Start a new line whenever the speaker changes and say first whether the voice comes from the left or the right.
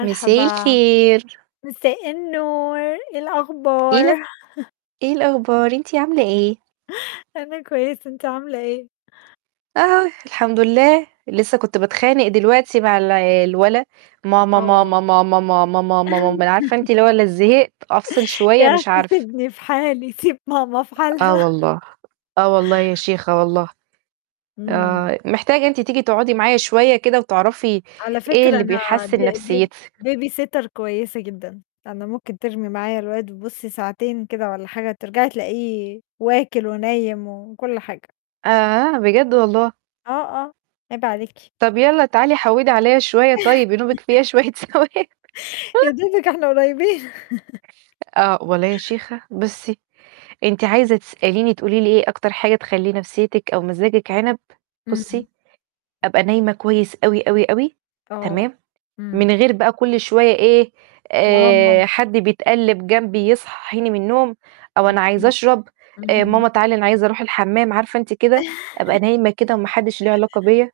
right: مساء الخير.
left: مساء النور، إيه
right: إيه
left: الأخبار؟
right: الأ إيه الأخبار؟ أنتِ عاملة إيه؟
left: أنا كويسة، أنتِ عاملة إيه؟
right: آه، الحمد لله، لسّه كنت باتخانق دلوقتي مع الع الولا، ماما،
left: آه.
right: ماما، ماما، ماما، ماما مام مان عارفة أنتِ اللي هو ال زهقت، أفصل
left: يا
right: شوية مش
left: أخي
right: عارفة.
left: سيبني في حالي، سيب ماما في
right: آه
left: حالها.
right: والله، آه والله يا شيخة والله.
left: إمم.
right: آه، محتاجة أنتِ تيجي تقعدي معايا شوية كده، وتعرفي
left: على
right: إيه
left: فكرة
right: اللي
left: أنا ب
right: بيحسّن
left: ب
right: نفسيِتي.
left: baby sitter كويسة جدًا، أنا ممكن ترمي معايا الواد بُصّي ساعتين كده والَّا حاجة، ترجعي تلاقيه واكل ونايم وكُلّ حاجة.
right: آآ، بجد والله.
left: آه، آه عيب عليكِ.
right: طَب يالّا تعالي حوّدِي عليَّ شوية طيب ينوبِك فيها شويّة ثواب.
left: يا دوبك إحنا قريبين
right: آه. والله يا شيخة بُصّي، أنتِ عايزة تسأليني تقولي لي إيه أكتر حاجة تخلّي نفسيّتِك أو مزاجِك عنب،
left: امم.
right: بُصّي، أبقى نايمة كويس أوي، أوي، أوي،
left: آه،
right: تمام؟
left: امم.
right: من غير بقى كُلّ شوية إيه آآ، حد
left: [unintelligible]
right: بيتقلّب جنبي يصحّيني من النوم، أو
left: امم،
right: أنا عايز
left: امم.
right: أشرب، آآ،
left: اهم.
right: ماما تعالى أنا عايز أرُوح الحمام، عارفة أنتِ كده، أبقى نايمة كده، وما حدّش له علاقة بيّا،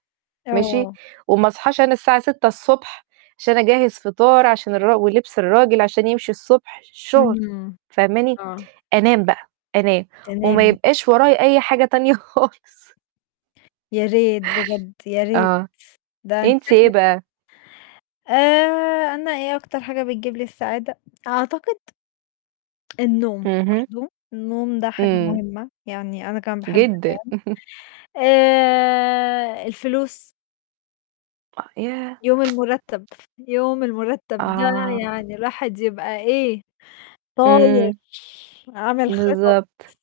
right: ماشي؟
left: آه.
right: وما أصحاش أنا الساعة 06:00 ص عشان أجهّز فطار، عشان الراج ولبس الراجل عشان يمشي الصبح الشغل،
left: إمم،
right: فاهماني؟
left: آه.
right: أنام بقى، أنام. وما
left: تنامي.
right: يبقاش ورايا أي حاجة تانية خالص.
left: يا ريت بجد، يا ريت.
right: آه،
left: ده أنتِ
right: أنتِ إيه
left: شكلِك
right: بقى؟
left: آآ، أنا إيه أكتر حاجة بتجيب لي السعادة؟ أعتقد النوم،
right: اهم.
left: برضه. النوم ده حاجة
right: امم.
left: مهمة، يعني أنا كمان باحب
right: جدًا.
left: أنام. آآ، الفلوس
right: أ ياه!
left: يوم المُرتّب، يوم المُرتّب ده
right: آه.
left: يعني الواحد يبقى إيه؟ طاير،
right: امم.
left: عامل خطط.
right: بالضبط.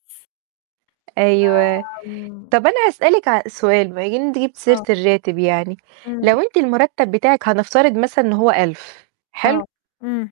right: أيوه.
left: ب إمم.
right: طَب أنا هاسألِك ع سؤال بما إن أنتِ جِبْتِ سيرة
left: آه.
right: الراتب يعني، لو
left: إمم.
right: أنتِ المُرتّب بتاعِك هنفترض مثلًا إن هو 1000
left: آه،
right: حلو؟
left: امم.